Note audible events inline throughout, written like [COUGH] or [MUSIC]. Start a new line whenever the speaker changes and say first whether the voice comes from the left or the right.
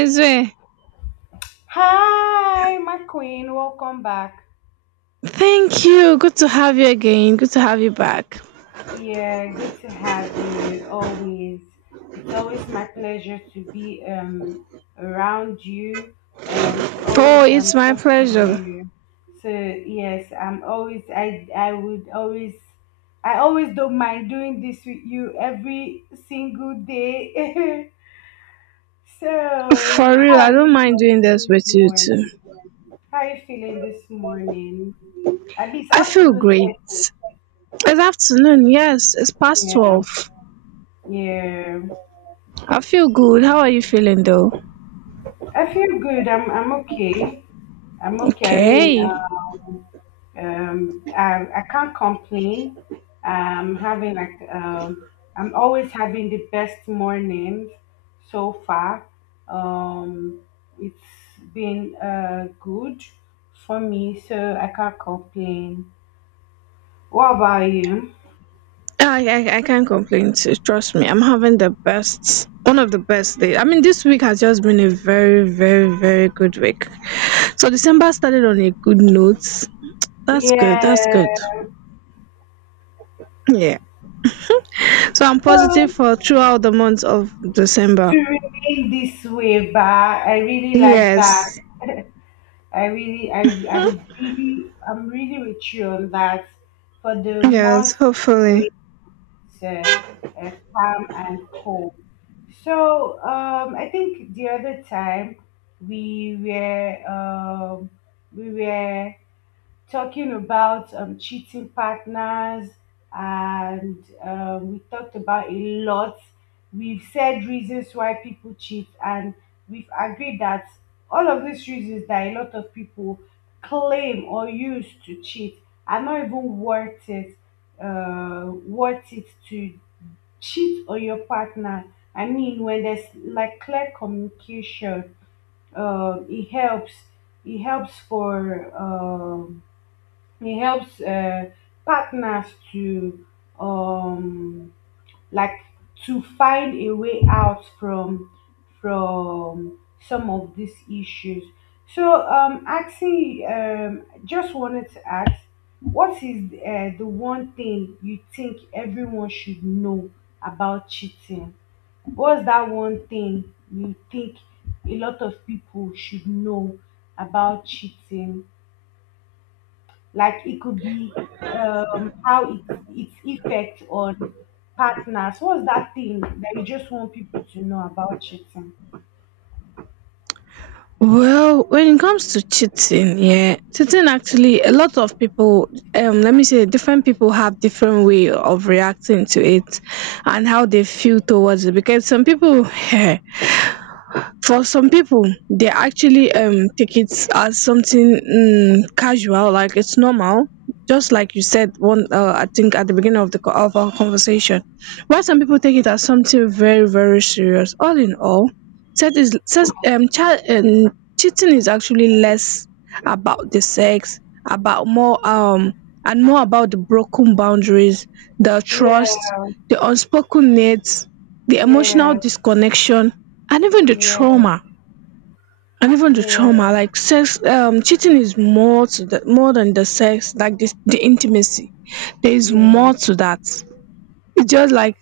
right: Ezwe,
left: Hi, my queen. Welcome back.
right: thank you. Good to have you again. Good to have you back.
left: Yeah, good to have you always. It's always my pleasure to be around you, to always
right: Oh, it's my
left: talk to
right: pleasure.
left: you. So yes, I would always I always don't mind doing this with you every single day. [LAUGHS] So,
right: For
left: how
right: real, I
left: are
right: don't
left: you
right: mind doing
left: feeling
right: this
left: this
right: with you too.
left: morning? How are you feeling this morning? I mean, it's
right: I feel
left: afternoon.
right: great. It's afternoon, yes, it's past
left: Yeah,
right: 12.
left: yeah.
right: I feel good. How are you feeling though?
left: I feel good. I'm okay. I'm okay. I
right: Okay.
left: mean, I can't complain. I'm having I'm always having the best mornings so far. Um, it's been good for me, so I can't complain. What about you?
right: I can't complain too. Trust me, I'm having the best, one of the best days. I mean, this week has just been a very, very, very good week. So December started on a good note. That's good. That's good.
left: Yeah.
right: Yeah. So I'm positive
left: Well,
right: for throughout the month of
left: to
right: December.
left: remain this way, but I really like that.
right: Yes.
left: [LAUGHS] I really, I, I'm really with you on that. For the
right: Yes,
left: month to
right: hopefully.
left: remain calm and cool. So I think the other time we were um, we were talking about cheating partners and we talked about a lot. We've said reasons why people cheat and we've agreed that all of these reasons that a lot of people claim or use to cheat are not even worth it, worth it to cheat on your partner. I mean, when there's like clear communication, it helps. It helps for it helps partners to um, like to find a way out from some of these issues. So, just wanted to ask, what is the one thing you think everyone should know about cheating? What's that one thing you think a lot of people should know about cheating? Like it could be um, how it, its effect on partners. What's that thing that you just want people to know about cheating?
right: Well, when it comes to cheating, yeah, cheating actually a lot of people, let me say, different people have different way of reacting to it and how they feel towards it. Because some people, [LAUGHS] for some people they actually take it as something casual like its normal, just like you said one I think at the beginning of the of our conversation, while some people take it as something very, very serious. All in all said is says, child, cheating is actually less about the sex, about more and more about the broken boundaries, the
left: Yeah,
right: trust, the unspoken needs, the emotional
left: yeah,
right: disconnection, and even the
left: yeah,
right: trauma
left: yeah,
right: like sex, cheating is more to the more than the sex, like this, the intimacy. There is more
left: yeah,
right: to that. It's just like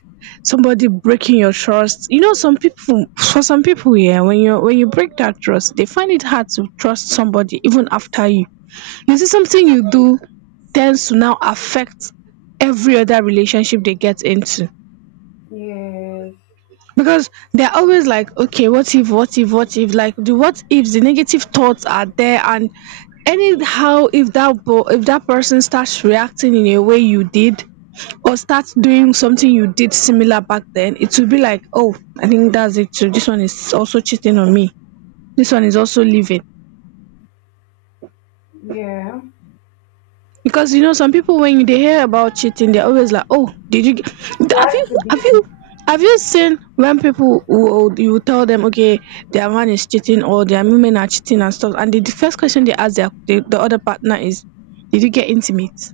right: somebody breaking your trust, you know. Some people for some people yeah, when you break that trust, they find it hard to trust somebody even after you. You see, something you do tends to now affect every other relationship they get into,
left: yes,
right: because they're always like, okay, what if, what if, what if, like the what ifs, the negative thoughts are there. And anyhow, if that if that person starts reacting in a way you did, or starts doing something you did similar back then, it will be like, oh, I think that's it too, this one is also cheating on me, this one is also leaving.
left: yeah.
right: Because you know, some people when they hear about cheating, they're always like, "Oh, did you get,
left: It
right: have you
left: has to
right: have
left: be.
right: you have you seen when people will, you will tell them, okay, their man is cheating or their women are cheating and stuff, and the first question they ask their, the other partner is, did you get intimate,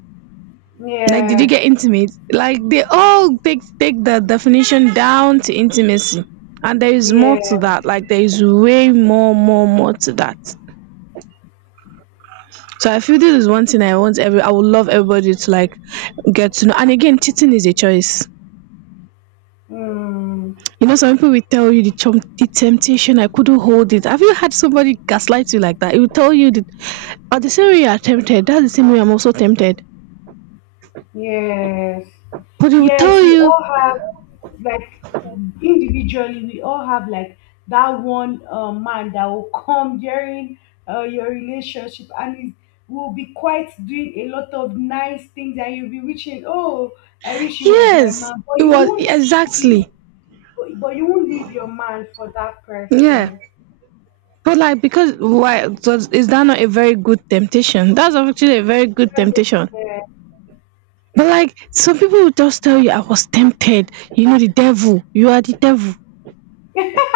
right: like did you
left: Yeah,
right: get intimate, like they all take the definition down to intimacy. And there is more to
left: yeah,
right: that, like there is way more, more to that. So I feel this is one thing I want every, I would love everybody to like get to know. And again, cheating is a choice.
left: mm,
right: You know, some people will tell you the, the temptation, I couldn't hold it. Have you had somebody gaslight you like that? It will tell you that, but the same way you are tempted, that's the same way I'm also tempted.
left: yes,
right: But it will
left: yes.
right: tell
left: We
right: you,
left: all have like individually we all have like that one man that will come during your relationship and is will be quite doing a lot of nice things, and you'll be wishing, oh, I wish he was my
right: yes,
left: man, but
right: it
left: you
right: was
left: won't leave
right: exactly.
left: but but you won't leave your man for that
right: Yeah.
left: person.
right: But like, because why? So is that not a very good temptation? That's actually a very good
left: That's it.
right: temptation.
left: Yeah.
right: But like, some people will just tell you, "I was tempted." You know, the devil. You are the devil.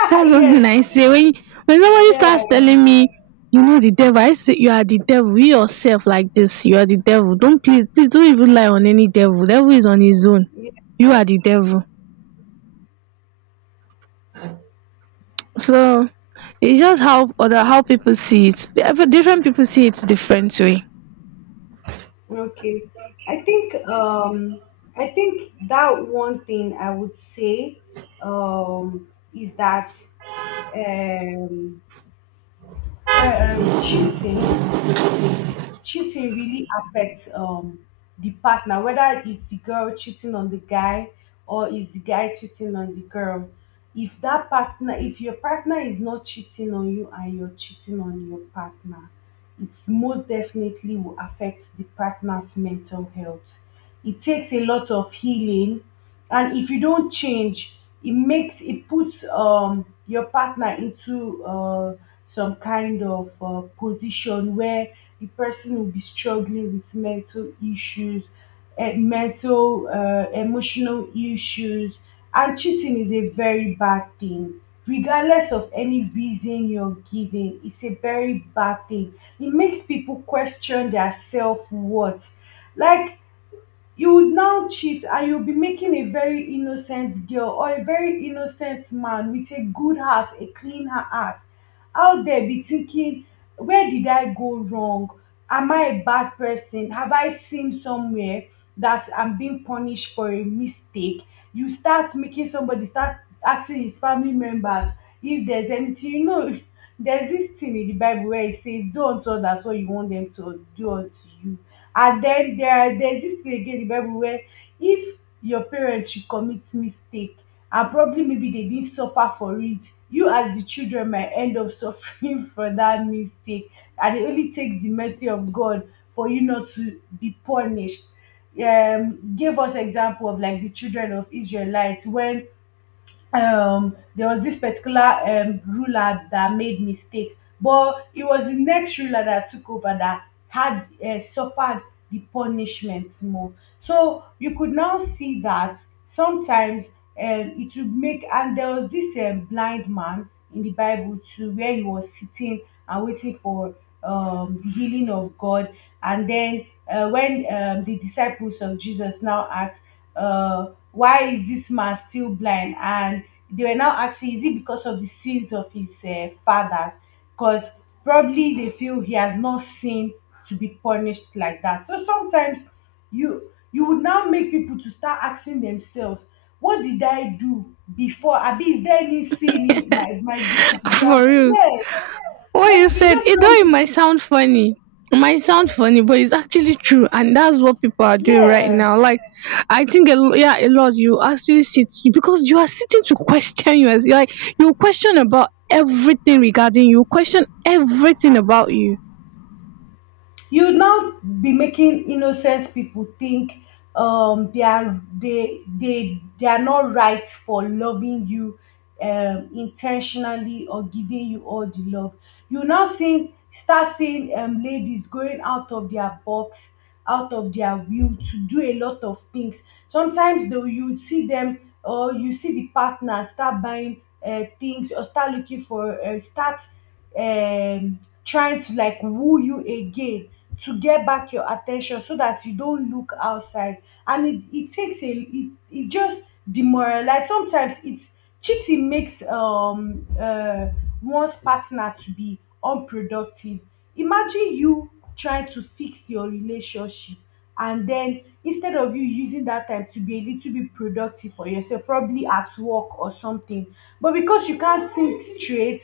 right: That's one thing
left: [LAUGHS] Yes,
right: I say when somebody
left: yeah,
right: starts telling me, "You know, the devil," I say, "You are the devil. You yourself like this. You are the devil. Don't, please, please don't even lie on any devil. Devil is on his own.
left: yeah,
right: You are the devil." So it's just how other, how people see it. Different, different people see it different way.
left: okay. I think um i think that one thing I would say is that um, uh, um, cheating cheating really affects the partner, whether it's the girl cheating on the guy or it's the guy cheating on the girl. If your partner is not cheating on you and you're cheating on your partner, it most definitely will affect the partner's mental health. It takes a lot of healing, and if you don't change, it puts your partner into some kind of position where the person will be struggling with mental issues, mental emotional issues. And cheating is a very bad thing. Regardless of any reason you're giving, it's a very bad thing. It makes people question their self worth. Like, you would now cheat, and you'll be making a very innocent girl or a very innocent man with a good heart, a clean heart, out there be thinking, where did I go wrong? Am I a bad person? Have I sinned somewhere that I'm being punished for a mistake? You start making somebody start asking his family members if there's anything, you know. [LAUGHS] There's this thing in the Bible where it says, "Do unto others what you want them to do unto you." And then there's this thing again in the Bible where if your parents should commit mistake and probably maybe they didn't suffer for it, you as the children might end up suffering [LAUGHS] for that mistake. And it only takes the mercy of God for you not to be punished. Gave us example of like the children of Israelites when there was this particular ruler that made mistake, but it was the next ruler that took over that had suffered the punishment more. So you could now see that sometimes it would make, and there was this blind man in the Bible too, where he was sitting and waiting for the healing of God. And then when the disciples of Jesus now asked, uh, "Why is this man still blind?" And they were now asking, "Is it because of the sins of his fathers?" Because probably they feel he has not sinned to be punished like that. So sometimes you would now make people to start asking themselves, "What did I do before? Abi, is there any sin in my
right: [LAUGHS]
left: great grand?"
right: For real.
left: Yes.
right: What
left: Like
right: you
left: you
right: said,
left: just
right: it though
left: don't
right: it
left: make,
right: might sound funny. It might sound funny, but it's actually true, and that's what people are doing right
left: yeah,
right: now. Like, I think a yeah, a lot, you actually sit, because you are sitting to question you, as like you question about everything regarding you, question everything about you.
left: you now be making innocent people think they are they are not right for loving you, intentionally or giving you all the love. You now seeing start seeing ladies going out of their box, out of their will to do a lot of things. Sometimes though you see them, or you see the partner start buying things or start looking for start um, trying to like woo you again to get back your attention so that you don't look outside. And it just demoralize. Sometimes it's cheating makes one's partner to be unproductive. Imagine you trying to fix your relationship, and then instead of you using that time to be a little bit productive for yourself, probably at work or something, but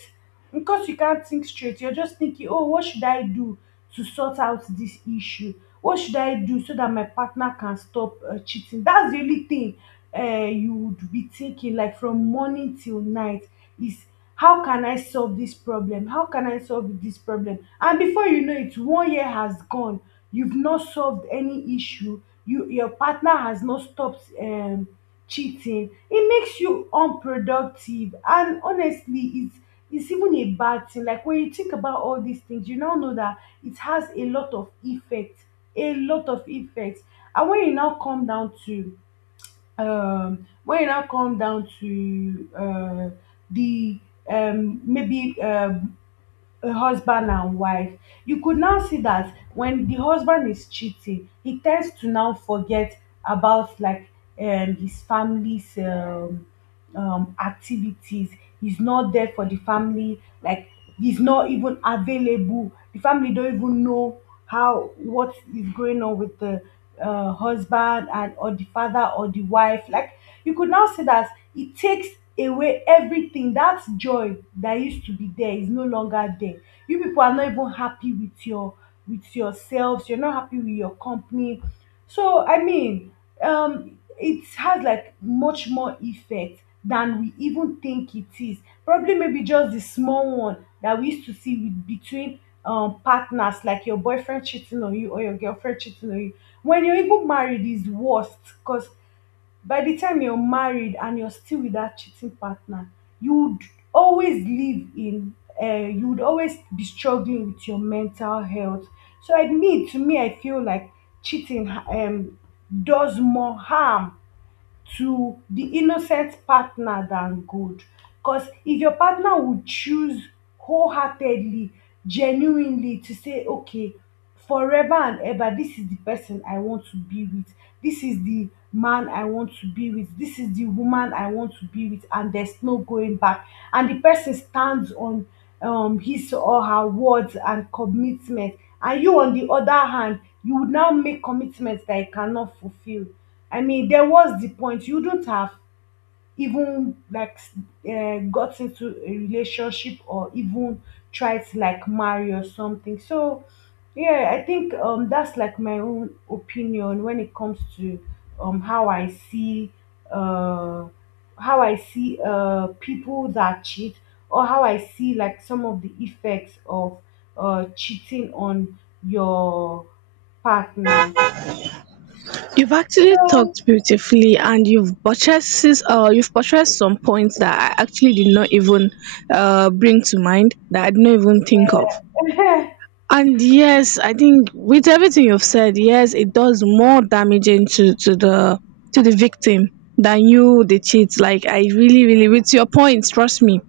left: because you can't think straight, you're just thinking, oh, what should I do to sort out this issue? What should I do so that my partner can stop cheating? That's the only thing you would be thinking like from morning till night is, how can I solve this problem? And before you know it, 1 year has gone, you've not solved any issue, you, your partner has not stopped cheating. It makes you unproductive, and honestly, it's even a bad thing. Like when you think about all these things, you now know that it has a lot of effect. A lot of effects. And when you now come down to, um, when you now come down to uh, the maybe a husband and wife, you could now see that when the husband is cheating, he tends to now forget about like his family's. Activities. He's not there for the family. Like he's not even available. The family don't even know how what is going on with the husband and or the father or the wife. Like you could now say that it takes away everything. That joy that used to be there is no longer there. You people are not even happy with your with yourselves. You're not happy with your company. So I mean, it has like much more effect than we even think it is. Probably maybe just the small one that we used to see with between partners, like your boyfriend cheating on you or your girlfriend cheating on you. When you're even married is worst, because by the time you're married and you're still with that cheating partner, you would always live in, you would always be struggling with your mental health. So, I mean, to me, I feel like cheating does more harm to the innocent partner than gold. Because if your partner would choose wholeheartedly, genuinely to say, okay, forever and ever, this is the person I want to be with, this is the man I want to be with, this is the woman I want to be with, and there's no going back, and the person stands on his or her words and commitment, and you on the other hand, you would now make commitments that you cannot fulfill. I mean, then what's the point? You don't have even like got into a relationship, or even tried to like marry or something. So yeah, I think that's like my own opinion when it comes to how I see uh people that cheat, or how I see like some of the effects of cheating on your partner.
right: You've actually
left: So
right: talked beautifully, and you've purchased, you've buttressed some points that I actually did not even bring to mind, that I did not even think of.
left: [LAUGHS]
right: And yes, I think with everything you've said, yes, it does more damaging to the, to the victim than you the cheat. Like, I really, really with your points, trust me.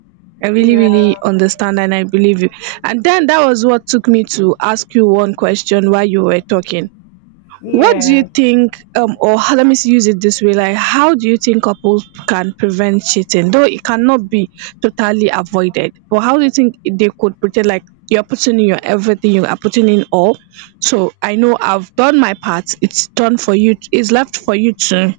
right: I really,
left: yeah.
right: really understand and I believe you. And then that was what took me to ask you one question while you were talking. What do you
left: Yeah.
right: think, or how, let me use it this way, like how do you think couples can prevent cheating? Though it cannot be totally avoided, but how do you think they could pretend like you're putting in your everything, you are putting in all. So I know I've done my part. It's done for you. It's left for you to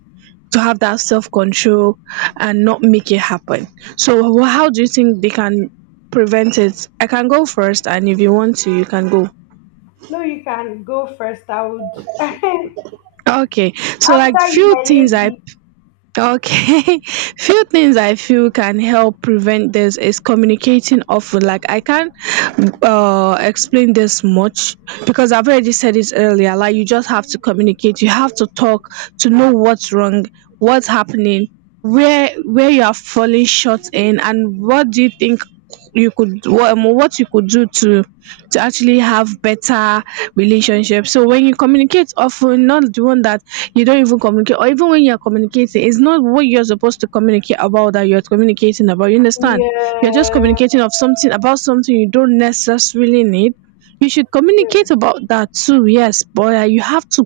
right: to have that self control and not make it happen. So how do you think they can prevent it? I can go first, and if you want to, you can go.
left: No, you can go first. I would [LAUGHS]
right: Okay, so like
left: after you,
right: few
left: my
right: things I,
left: lady.
right: okay. [LAUGHS] Few things I feel can help prevent this is communicating often. Like, I can't explain this much because I've already said it earlier. Like, you just have to communicate. You have to talk to know what's wrong, what's happening, where you are falling short in, and what do you think you could, what you could do to actually have better relationships. So when you communicate often, not the one that you don't even communicate, or even when you're communicating it's not what you're supposed to communicate about that you're communicating about, you understand, you're just
left: Yeah.
right: communicating of something, about something you don't necessarily need. You should
left: Yeah.
right: communicate about that too, yes, but you have to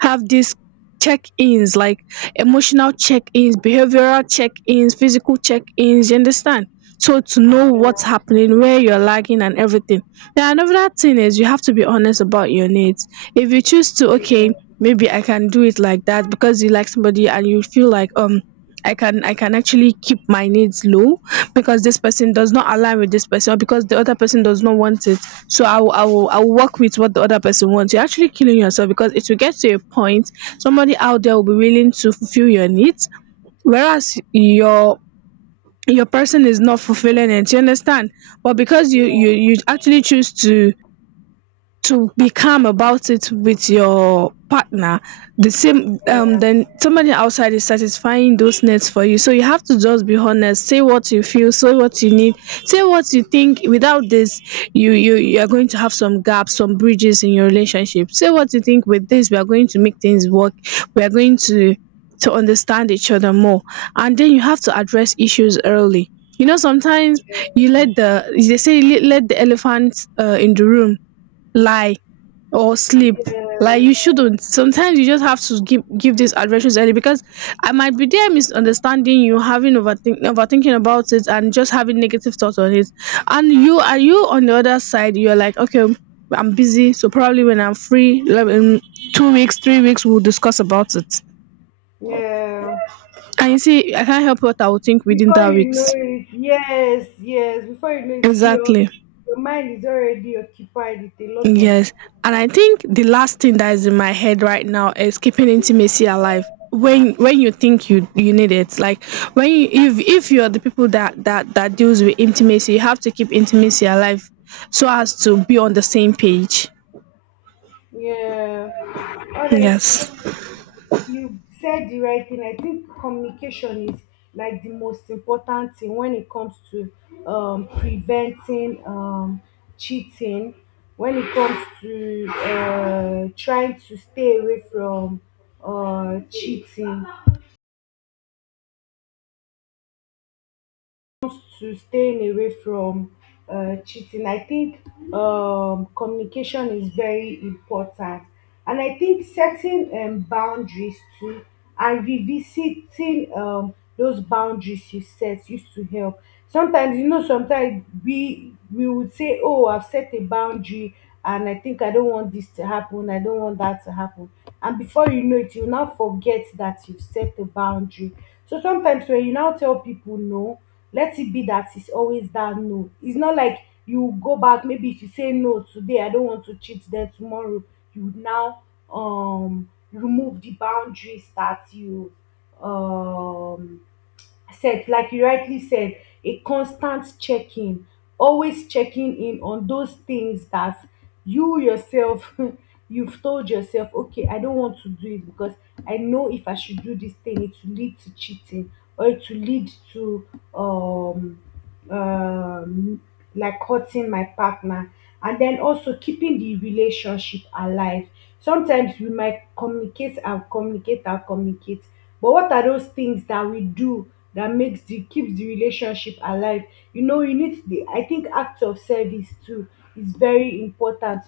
right: have these check-ins, like emotional check-ins, behavioral check-ins, physical check-ins, you understand? So to know what's
left: Yeah.
right: happening, where you're lagging and everything. Then another thing is you have to be honest about your needs. If you choose to, okay,
left: Yeah.
right: maybe I can do it like that, because you like somebody and you feel like I can, I can actually keep my needs low because this person does not align with this person, or because the other person does not want it, so I will, I will work with what the other person wants. You're actually killing yourself, because it will get to a point somebody out there will be willing to fulfill your needs, whereas your person is not fulfilling it. You understand? But because you actually choose to be calm about it with your partner, the same
left: Yeah.
right: then somebody outside is satisfying those needs for you. So you have to just be honest, say what you feel, say what you need, say what you think. Without this, you are going to have some gaps, some bridges in your relationship. Say what you think. With this, we are going to make things work, we are going to understand each other more. And then you have to address issues early. You know, sometimes you let
left: Yeah.
right: the, they say let, let the elephant in the room lie or sleep. Like, you
left: Yes.
right: shouldn't, sometimes you just have to give, give these adventures early, because I might be there misunderstanding you, having overthink, overthinking about it and just having negative thoughts on it. And you are, you on the other side you're like, okay, I'm busy, so probably when I'm free, like in 2 weeks, 3 weeks we'll discuss about it.
left: Yeah.
right: And you see, I can't help what I will think within
left: Before
right: that
left: you know
right: weeks.
left: it, yes, yes. Before you know it,
right: Exactly.
left: your mind is already occupied with a lot of
right: Yes, and I think the last thing that is in my head right now is keeping intimacy alive when you think you, you need it. Like, when you, if you're the people that, that deals with intimacy, you have to keep intimacy alive so as to be on the same page.
left: yeah.
right: Yes.
left: Honestly, you've said the right thing. I think communication is like the most important thing when it comes to preventing cheating, when it comes to trying to stay away from uh, cheating, to staying away from cheating. I think communication is very important, and I think setting boundaries too and revisiting those boundaries you set used to help. Sometimes sometimes we would say, "Oh, I've set a boundary." And I think I don't want this to happen. I don't want that to happen. And before you know it, you now forget that you've set a boundary. So sometimes when you now tell people no, let it be that it's always that no. It's not like you go back, maybe if you say no today, I don't want to cheat, then tomorrow you now remove the boundaries that you um said like you rightly said, a constant checking, always checking in on those things that you yourself [LAUGHS] you've told yourself, okay, I don't want to do it because I know if I should do this thing it will lead to cheating or it will lead to um um like hurting my partner. And then also keeping the relationship alive, sometimes we might communicate and communicate and communicate, but what are those things that we do that makes the keeps the relationship alive? You need the, I think, act of service too is very important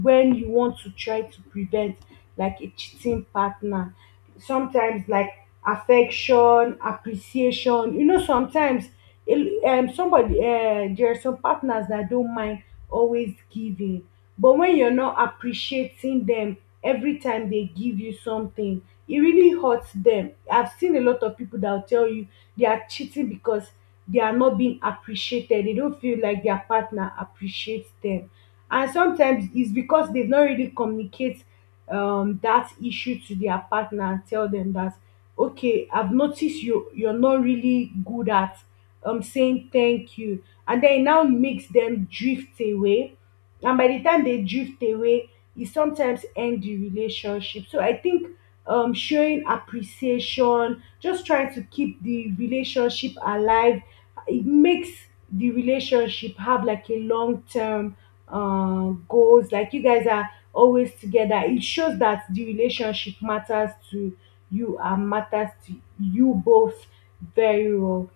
left: when you want to try to prevent like a cheating partner. Sometimes like affection, appreciation. You know, sometimes somebody, there are some partners that don't mind always giving, but when you're not appreciating them every time they give you something, it really hurts them. I've seen a lot of people that will tell you they are cheating because they are not being appreciated. They don't feel like their partner appreciates them. And sometimes it's because they've not really communicate that issue to their partner and tell them that, okay, I've noticed you're not really good at saying thank you, and then it now makes them drift away, and by the time they drift away, it sometimes end the relationship. So I think showing appreciation, just trying to keep the relationship alive, it makes the relationship have like a long term goals, like you guys are always together. It shows that the relationship matters to you and matters to you both very well.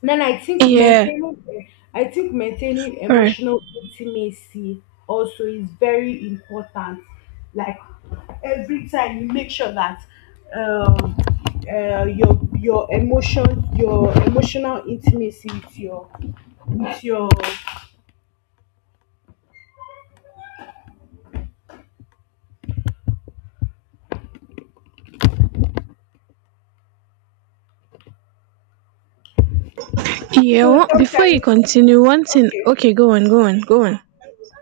left: Then
right: Yeah.
left: I think maintaining
right: Right.
left: emotional intimacy also is very important. Like every time you make sure that um, your your emotional intimacy with your with your.
right: Yeah.
left: So
right: Before you
left: sometimes,
right: continue, one thing.
left: okay,
right: Okay, go on, go on, go on.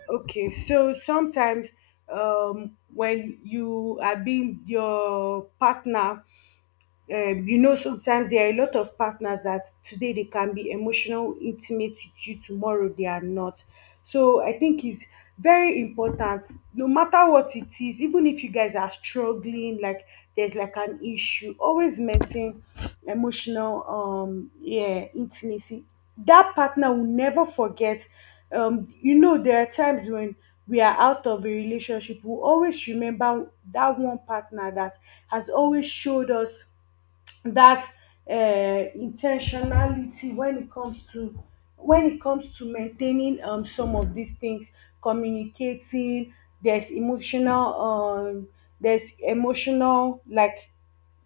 left: okay. So sometimes, when you are being your partner, you know, sometimes there are a lot of partners that today they can be emotional intimate with you, tomorrow they are not. So I think it's very important, no matter what it is, even if you guys are struggling, like there's like an issue, always maintain emotional yeah, intimacy. That partner will never forget. You know, there are times when we are out of a relationship, we always remember that one partner that has always showed us that uh, intentionality when it comes to, when it comes to maintaining some of these things, communicating, there's emotional um, there's emotional like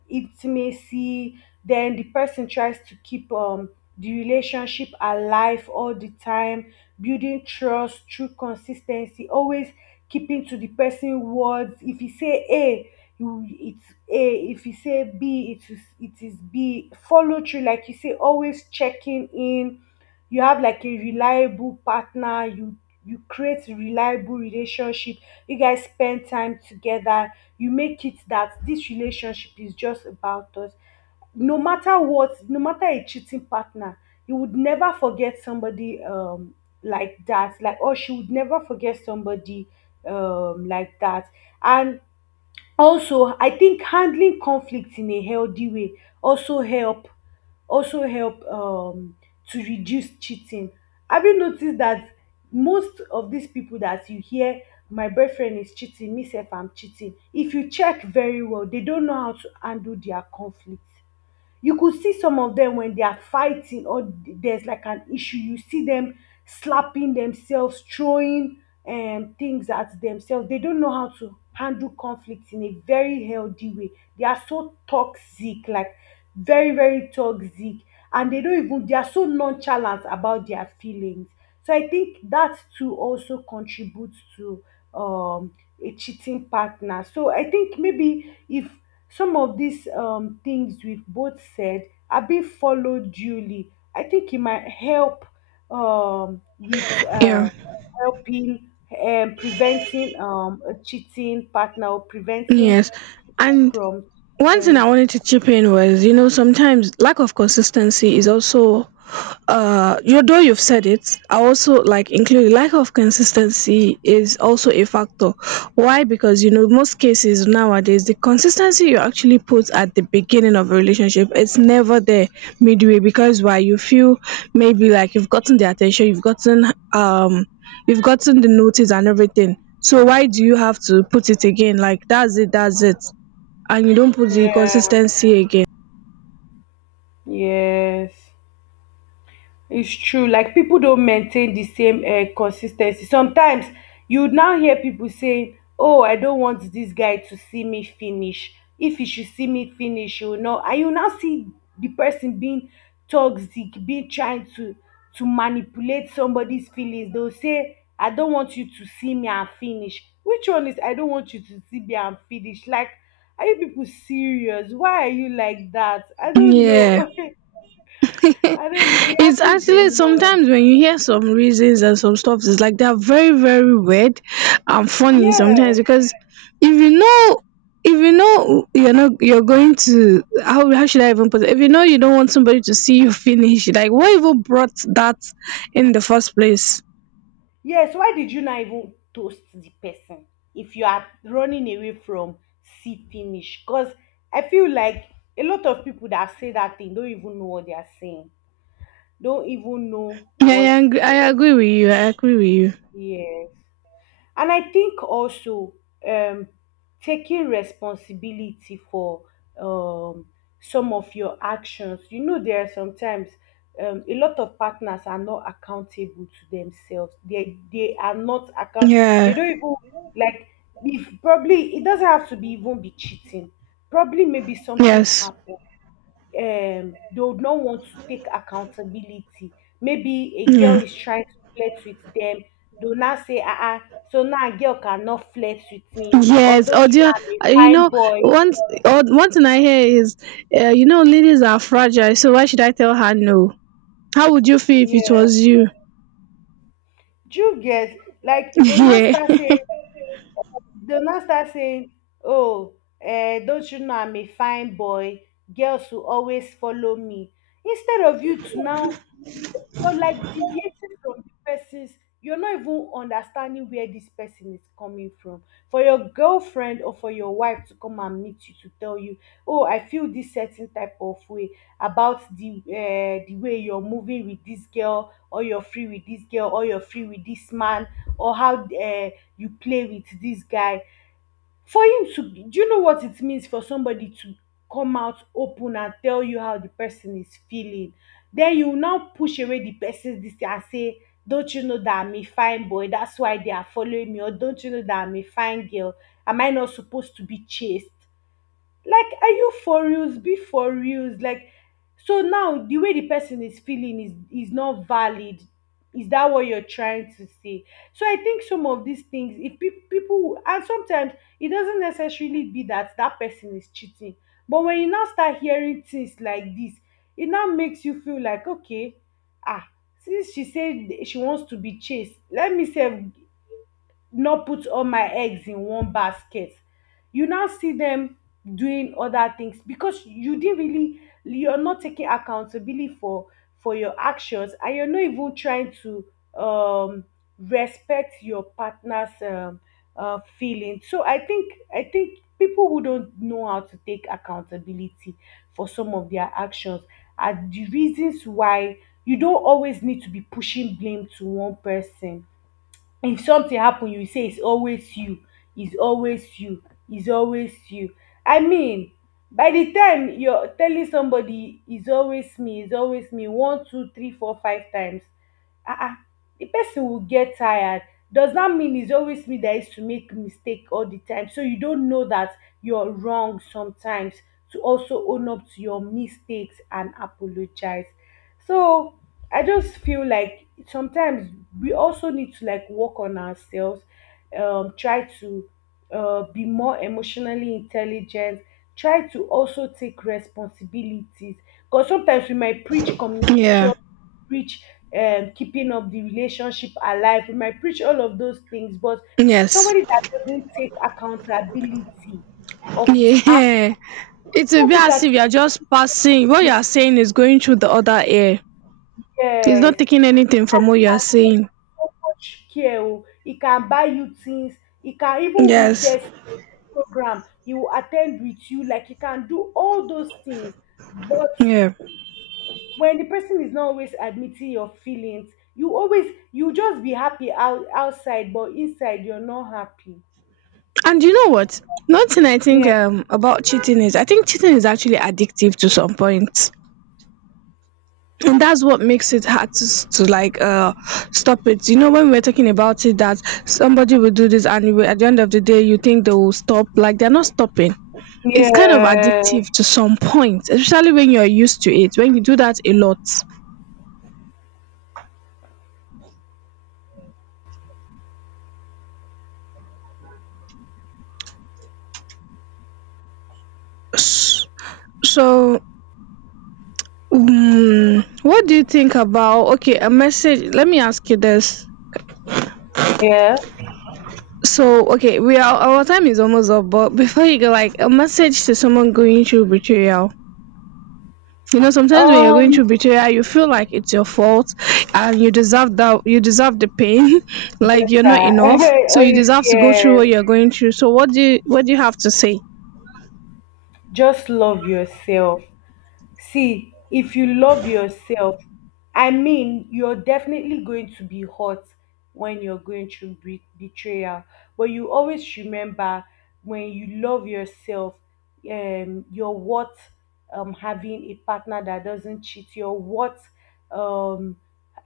left: intimacy, then the person tries to keep the relationship alive all the time, building trust through consistency, always keeping to the person words. If you say a, you it's a, if you say b, it is, it is b, follow through, like you say, always checking in. You have like a reliable partner, you create reliable relationship, you guys spend time together, you make it that this relationship is just about us, no matter what, no matter a cheating partner. You would never forget somebody like that, like or she would never forget somebody like that. And also I think handling conflict in a healthy way also help, also help to reduce cheating. Have you noticed that most of these people that you hear my boyfriend is cheating me sef I'm cheating, if you check very well, they don't know how to handle their conflict. You could see some of them when they are fighting or there's like an issue, you see them slapping themselves, throwing things at themselves. They don't know how to handle conflict in a very healthy way. They are so toxic, like very, very toxic. And they don't even, they are so nonchalant about their feelings. So I think that too also contributes to um, a cheating partner. So I think maybe if some of these things we've both said, are being followed duly. I think it might help with uh,
right: Yeah.
left: helping and preventing a cheating partner, or preventing
right: Yes.
left: people
right: And
left: from
right: one thing I
left: cheating.
right: wanted to chip in was, you know, sometimes lack of consistency is also, you though you've said it, I also like include lack of consistency is also a factor. Why? Because you know, most cases nowadays, the consistency you actually put at the beginning of a relationship, it's never there midway, because why? You feel maybe like you've gotten the attention, um, you've gotten the notice and everything. So why do you have to put it again? Like, that's it, that's it, and you don't put the
left: Yeah,
right: consistency again.
left: yes. It's true. Like people don't maintain the same consistency. Sometimes you would now hear people saying, "Oh, I don't want this guy to see me finish. If he should see me finish, you know." And you now see the person being toxic, being trying to manipulate somebody's feelings. They'll say, "I don't want you to see me and finish." Which one is I don't want you to see me and finish? Like, are you people serious? Why are you like that? I don't
right: Yeah.
left: know. [LAUGHS] I
right: [LAUGHS]
left: don't know. It
right: It's
left: happens
right: actually
left: a lot.
right: sometimes when you hear some reasons and some stuff, it's like they're very, very weird and funny sometimes
left: Yes,
right: because if you know if you know you're not you're going to how should I even put it? If you know you don't want somebody to see you [LAUGHS] finish, like what even brought that in the first place?
left: yes. Why did you not even toast the person if you are running away from see finish? Because I feel like a lot of people that say that thing don't even know what they are saying, don't even know
right: Yeah,
left: what.
right: I agree with you. I agree with you.
left: Yes, and I think also um taking responsibility for um some of your actions. You know, there are sometimes a lot of partners are not accountable to themselves, they are not account, they
right: Yeah.
left: don't even, like, if probably it doesn't have to be even be cheating, probably maybe something
right: Yes.
left: happened, they would not want to take accountability. Maybe a girl
right: Yeah.
left: is trying to flirt with them, they will now say, uh-uh, so now a girl cannot flirt with me, or
right: Yes, or
left: don't you
right: do you,
left: know I'm a
right: you
left: fine
right: know
left: boy.
right: once or one thing I hear is, ladies are fragile. So why should I tell her no? How would you feel if it
left: Yeah.
right: was you?
left: Do you get, like, they'll now
right: [LAUGHS]
left: start
right: Yeah,
left: saying, they'll not start saying, Oh, eh, don't you know I'm a fine boy? Girls will always follow me. Instead of you to now, you- are like deviating from the person's, you're not even understanding where this person is coming from. For your girlfriend or for your wife to come and meet you to tell you, Oh, I feel this certain type of way about the way you're moving with this girl, or you're free with this girl, or you're free with this man, or how you play with this guy, for him to do, you know what it means for somebody to come out open and tell you how the person is feeling, then you now push away the person's this thing and say, don't you know that I'm a fine boy, that's why they are following me, or don't you know that I'm a fine girl, am I not supposed to be chased? Like, are you for reals? Be for reals. Like, so now the way the person is feeling is not valid. Is that what you're trying to say? So I think some of these things, if people, and sometimes it doesn't necessarily be that that person is cheating, but when you now start hearing things like this, it now makes you feel like, okay, ah, since she said she wants to be chased, let me say, not put all my eggs in one basket. You now see them doing other things because you didn't really, you're not taking accountability for your actions, and you're not even trying to um respect your partner's feeling. So I think, I think people who don't know how to take accountability for some of their actions are the reasons why. You don't always need to be pushing blame to one person. If something happen, you say it's always you, it's always you, it's always you. I mean, by the time you're telling somebody it's always me, it's always me, 1, 2, 3, 4, 5 times, ah ah, the person will get tired. Does that mean it's always me that is to make mistake all the time? So you don't know that you're wrong sometimes, to also own up to your mistakes and apologize. So I just feel like sometimes we also need to like work on ourselves, try to be more emotionally intelligent, try to also take responsibilities. Because sometimes we might preach
right: yeah,
left: communication, preach keeping up the relationship alive, we might preach all of those things, but
right: yes,
left: somebody that doesn't take accountability of his
right: yeah. It will be as
left: actions.
right: if you are just passing. What you are saying is going through the other ear. It's
left: Yes.
right: not taking anything
left: The
right: from what
left: person
right: you are
left: can show
right: saying.
left: you so much care. Oh. He can buy you things. He can, even if
right: Yes,
left: there's program, he will attend with you. Like he can do all those things. But
right: yeah.
left: when the person is not always admitting your feelings, you always you just be happy out, outside, but inside you're not happy.
right: And you know what? One thing I think
left: Yeah,
right: about cheating is, I think cheating is actually addictive to some point. And that's what makes it hard to, to like stop it, you know, when we're talking about it that somebody will do this and at the end of the day you think they will stop, like they're not stopping. It's kind of
left: yeah,
right: addictive to some point, especially when you're used to it, when you do that a lot. S- so what do you think about okay a message let me ask you this.
left: yeah.
right: So okay, we are our time is almost up, but before you go, like a message to someone going through betrayal. You know, sometimes when you're going
left: Um,
right: through betrayal, you feel like it's your fault and you deserve the pain, [LAUGHS] like
left: Better.
right: you're
left: [LAUGHS]
right: not enough. So you
left: Oh,
right: deserve to go through
left: yes.
right: what you're going through. So what do you have to say?
left: Just love yourself. See, if you love yourself, I mean, you're definitely going to be hurt when you're going through betrayal. But you always remember, when you love yourself, you're worth having a partner that doesn't cheat. You're worth um,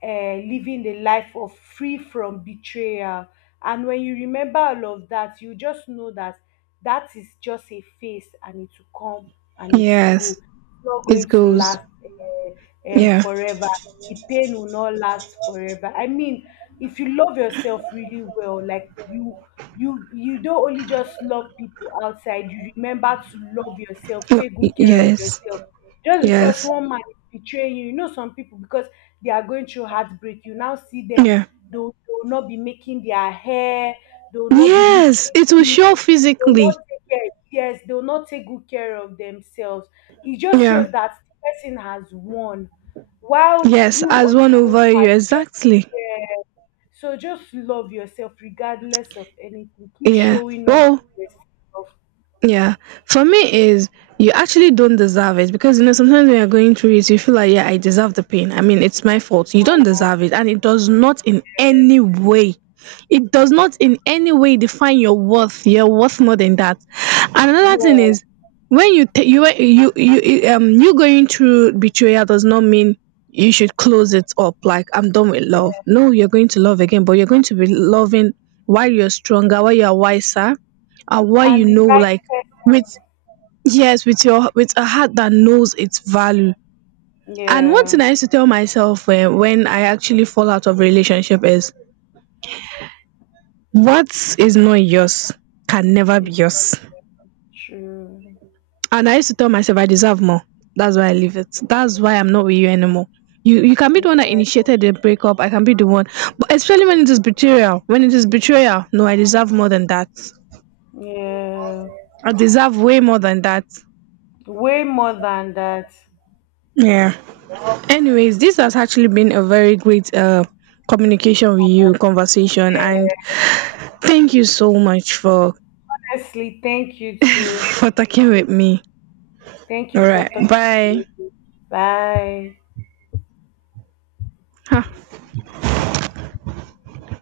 left: living the life of free from betrayal. And when you remember all of that, you just know that that is just a phase and it will come and it will go,
right: Yes.
left: it's not
right: It
left: going to
right: goes.
left: last
right: Yeah.
left: forever. The pain will not last forever. I mean, if you love yourself really well, like you don't only just love people outside. You remember to love yourself,
right: No,
left: take good care of
right: yes.
left: yourself. Just because
right: Yes.
left: one man is betraying you, you know, some people, because they are going through heartbreak, you now see them;
right: Yeah.
left: they will, they will not be making their hair, they will not be
right: Yes.
left: looking
right: It will show
left: good, they will
right: physically.
left: not take care. Yes, they will not take good care of themselves. It just
right: Yeah.
left: shows that the person has won, while
right: Yes.
left: you
right: As
left: on
right: one
left: your own
right: over you.
left: part. Just,
right: Exactly.
left: yeah. So just love yourself regardless of anything. Keep
right: Yeah.
left: showing up
right: Well,
left: for yourself.
right: yeah. For me is you actually don't deserve it, because you know sometimes when you're going through it you feel like yeah, I deserve the pain. I mean it's my fault. You don't
left: So,
right: deserve it, and it does not in any way define your worth. You're worth more than that. And another thing
left: yeah,
right: is, when you you you going through betrayal does not mean you should close it up, like I'm done with love. No, you're going to love again, but you're going to be loving while you're stronger, while you're wiser, and while
left: yeah.
right: you
left: And the
right: know,
left: right
right: like,
left: person.
right: with, yes, with your with a heart that knows its value. And one thing
left: Yeah.
right: I used to tell myself, when I actually fall out of relationship is, what is not yours can never be
left: It's
right: yours.
left: true.
right: And I used to tell myself I deserve more. That's why I leave it, that's why I'm not with you anymore. You can be the
left: Yeah.
right: one that initiated the breakup, I can be the one, but especially when it is betrayal, when it is betrayal, no, I deserve more than that.
left: Yeah.
right: I deserve way more than that.
left: Way more than that.
right: Yeah, anyways this has actually been a very great communication with you, conversation, and
left: Yeah.
right: thank you so much
left: Honestly, thank you too.
right: for talking with me.
left: Thank
right: All
left: you for
right: right,
left: talking
right: bye.
left: to me. Bye.
right: Huh.